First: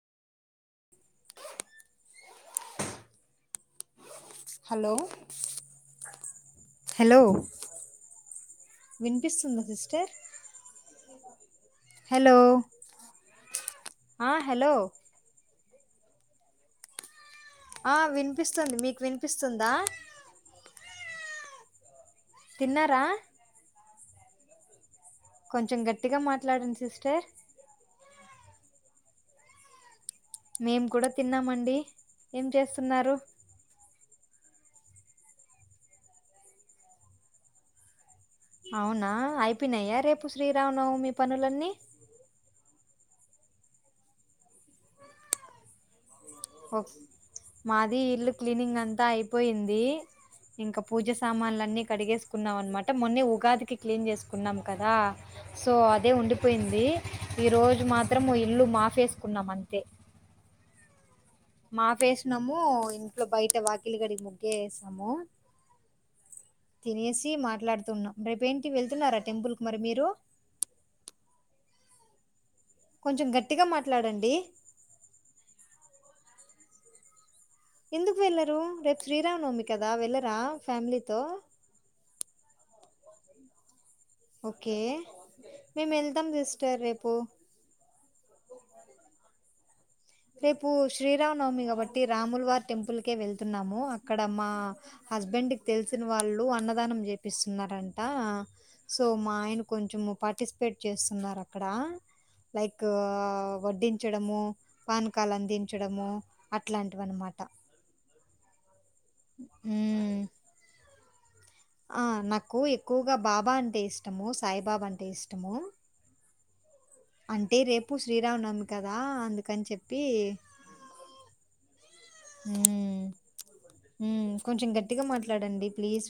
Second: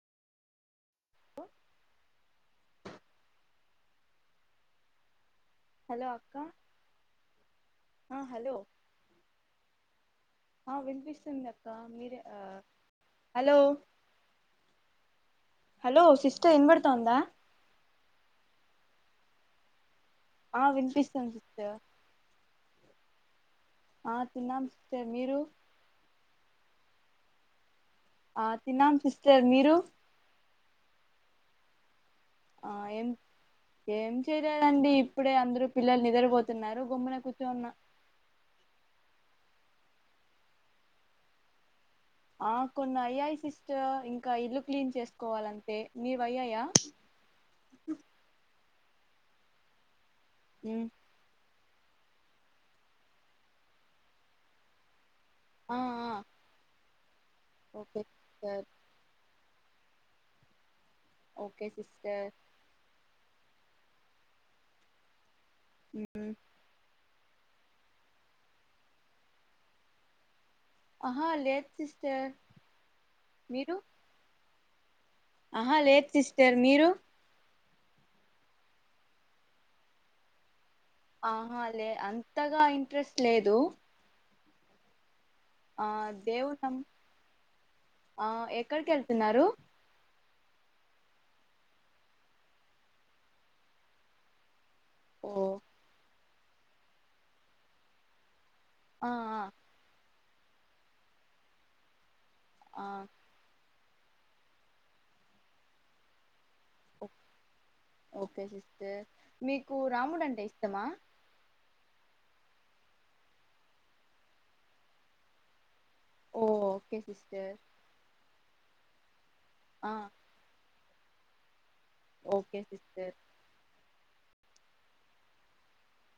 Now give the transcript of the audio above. Hello hello అక్క hello ఆ hello వినిపిస్తుందా సిస్టర్ ఆ వినిపిస్తుంది అక్కా మీరె హలో ఆ హలో, ఆ హలో హలో సిస్టర్ ఇన్బడుతోందా ఆ వినిపిస్తుంది మీకు వినిపిస్తుందా ఆ వినిపిస్తుంద్ సిస్టర్ తిన్నరా ఆ తిన్నాం సిస్టర్ మీరు కొంచెం గట్టిగా మాట్ ట్లాడండ్ సిస్టర్ ఆ తిన్నాం సిస్టర్ మీరూ మేము కూడ తిన్నామండి ఏం ఆ ఏం చేస్తున్నారు ఏం చేయలేదండి ఇప్పుడే అందరు పిల్లలు నిద్రపోతున్నారు గుమ్మున కూర్చోన్న అవునా అయిపోనయా రేపు శ్రీరామనవమి పనులన్నీ ఆ కొన్ని అయ్యాయ్ సిస్టర్, ఇంక ఇల్లు క్లీన్ చేసుకోవాల్ అంతే మీర్ మాది ఇల్లు క్లీనింగ్ అంత అంతా అయిపోయింది. ఇంకా ఉమ్ పూజ సామాన్లుల అన్నీ కడిగేసుకున్నాం, అనమాట మొన్న ఉగాదికి క్లీన్ చేసుకున్నాం, కదా సో ఆ ఆ అదే ఉండిపోయింది. ఈ రోజు ఓకే మాత్రం సిస్టర్ ఇల్లు మాప్ ఎసు అనుకున్నాం అంతే, ఓకే మాప్ సిస్టర్ ఎసినము, ఇంట్లో బయట వాకిలి కడిగి ముగ్గు వేసేసి నము, ఉ వేసి మాట్లాడుతున్నాం, రేపు ఏంటి వెళ్తున్నారా టెంపుల్ కి మీరు ఆహా లేదు సిస్టర్, కొంచెం గట్టిగా మీరు మాట్లాడండి, ఆహా లేదు సిస్టర్, మీరు ఎందుకు వెళ్లరు, రేపు శ్రీరామ నవమి కదా వెళ్లరా! ఆహా లే, అంతగా ఇం ఇంట్రెస్ట్ లేదు, ఓకే ఆ మేము వెళ్తాం దేవుతం సిస్టర్ రేపు ఆ ఎక్కడికి వెళ్తున్నారు. రేపు శ్రీరామ నవమి కాబట్టి రాములువారి టెంపుల్కే వెళ్తున్నాము, అక్కడ మా ఓ హస్బెండ్ కి తెలిసిన వాళ్ళు, అన్నదానం చేపిస్తున్నారంట, సో ఆ మా ఆ ఆయన కొంచెం పాటి, పర్టిసిపేట్ చేస్తున్నారు, అక్కడ లైక్ ఆ, వడ్డీన్ పంచ్చడము, పానకాలు అందించడము, అట్లాంటివి అన్నమాట, ఓకే సిస్ మీకు రాముడు అంటే ఇష్టమ ఆ నాకు ఎక్కువగా బాబా అంటే ఇష్టము సాయిబాబా అంటే ఇష్టము, ఓ ఓకే సిస్టర్ అంటే రేపు శ్రీ శ్రీ రామ నవమి కదా అందుకె కని ఆ చెప్పి, ఓకే సిస్టర్ ఊ కొంచెం గట్టిగా మాట్లాడండి ప్లీజ్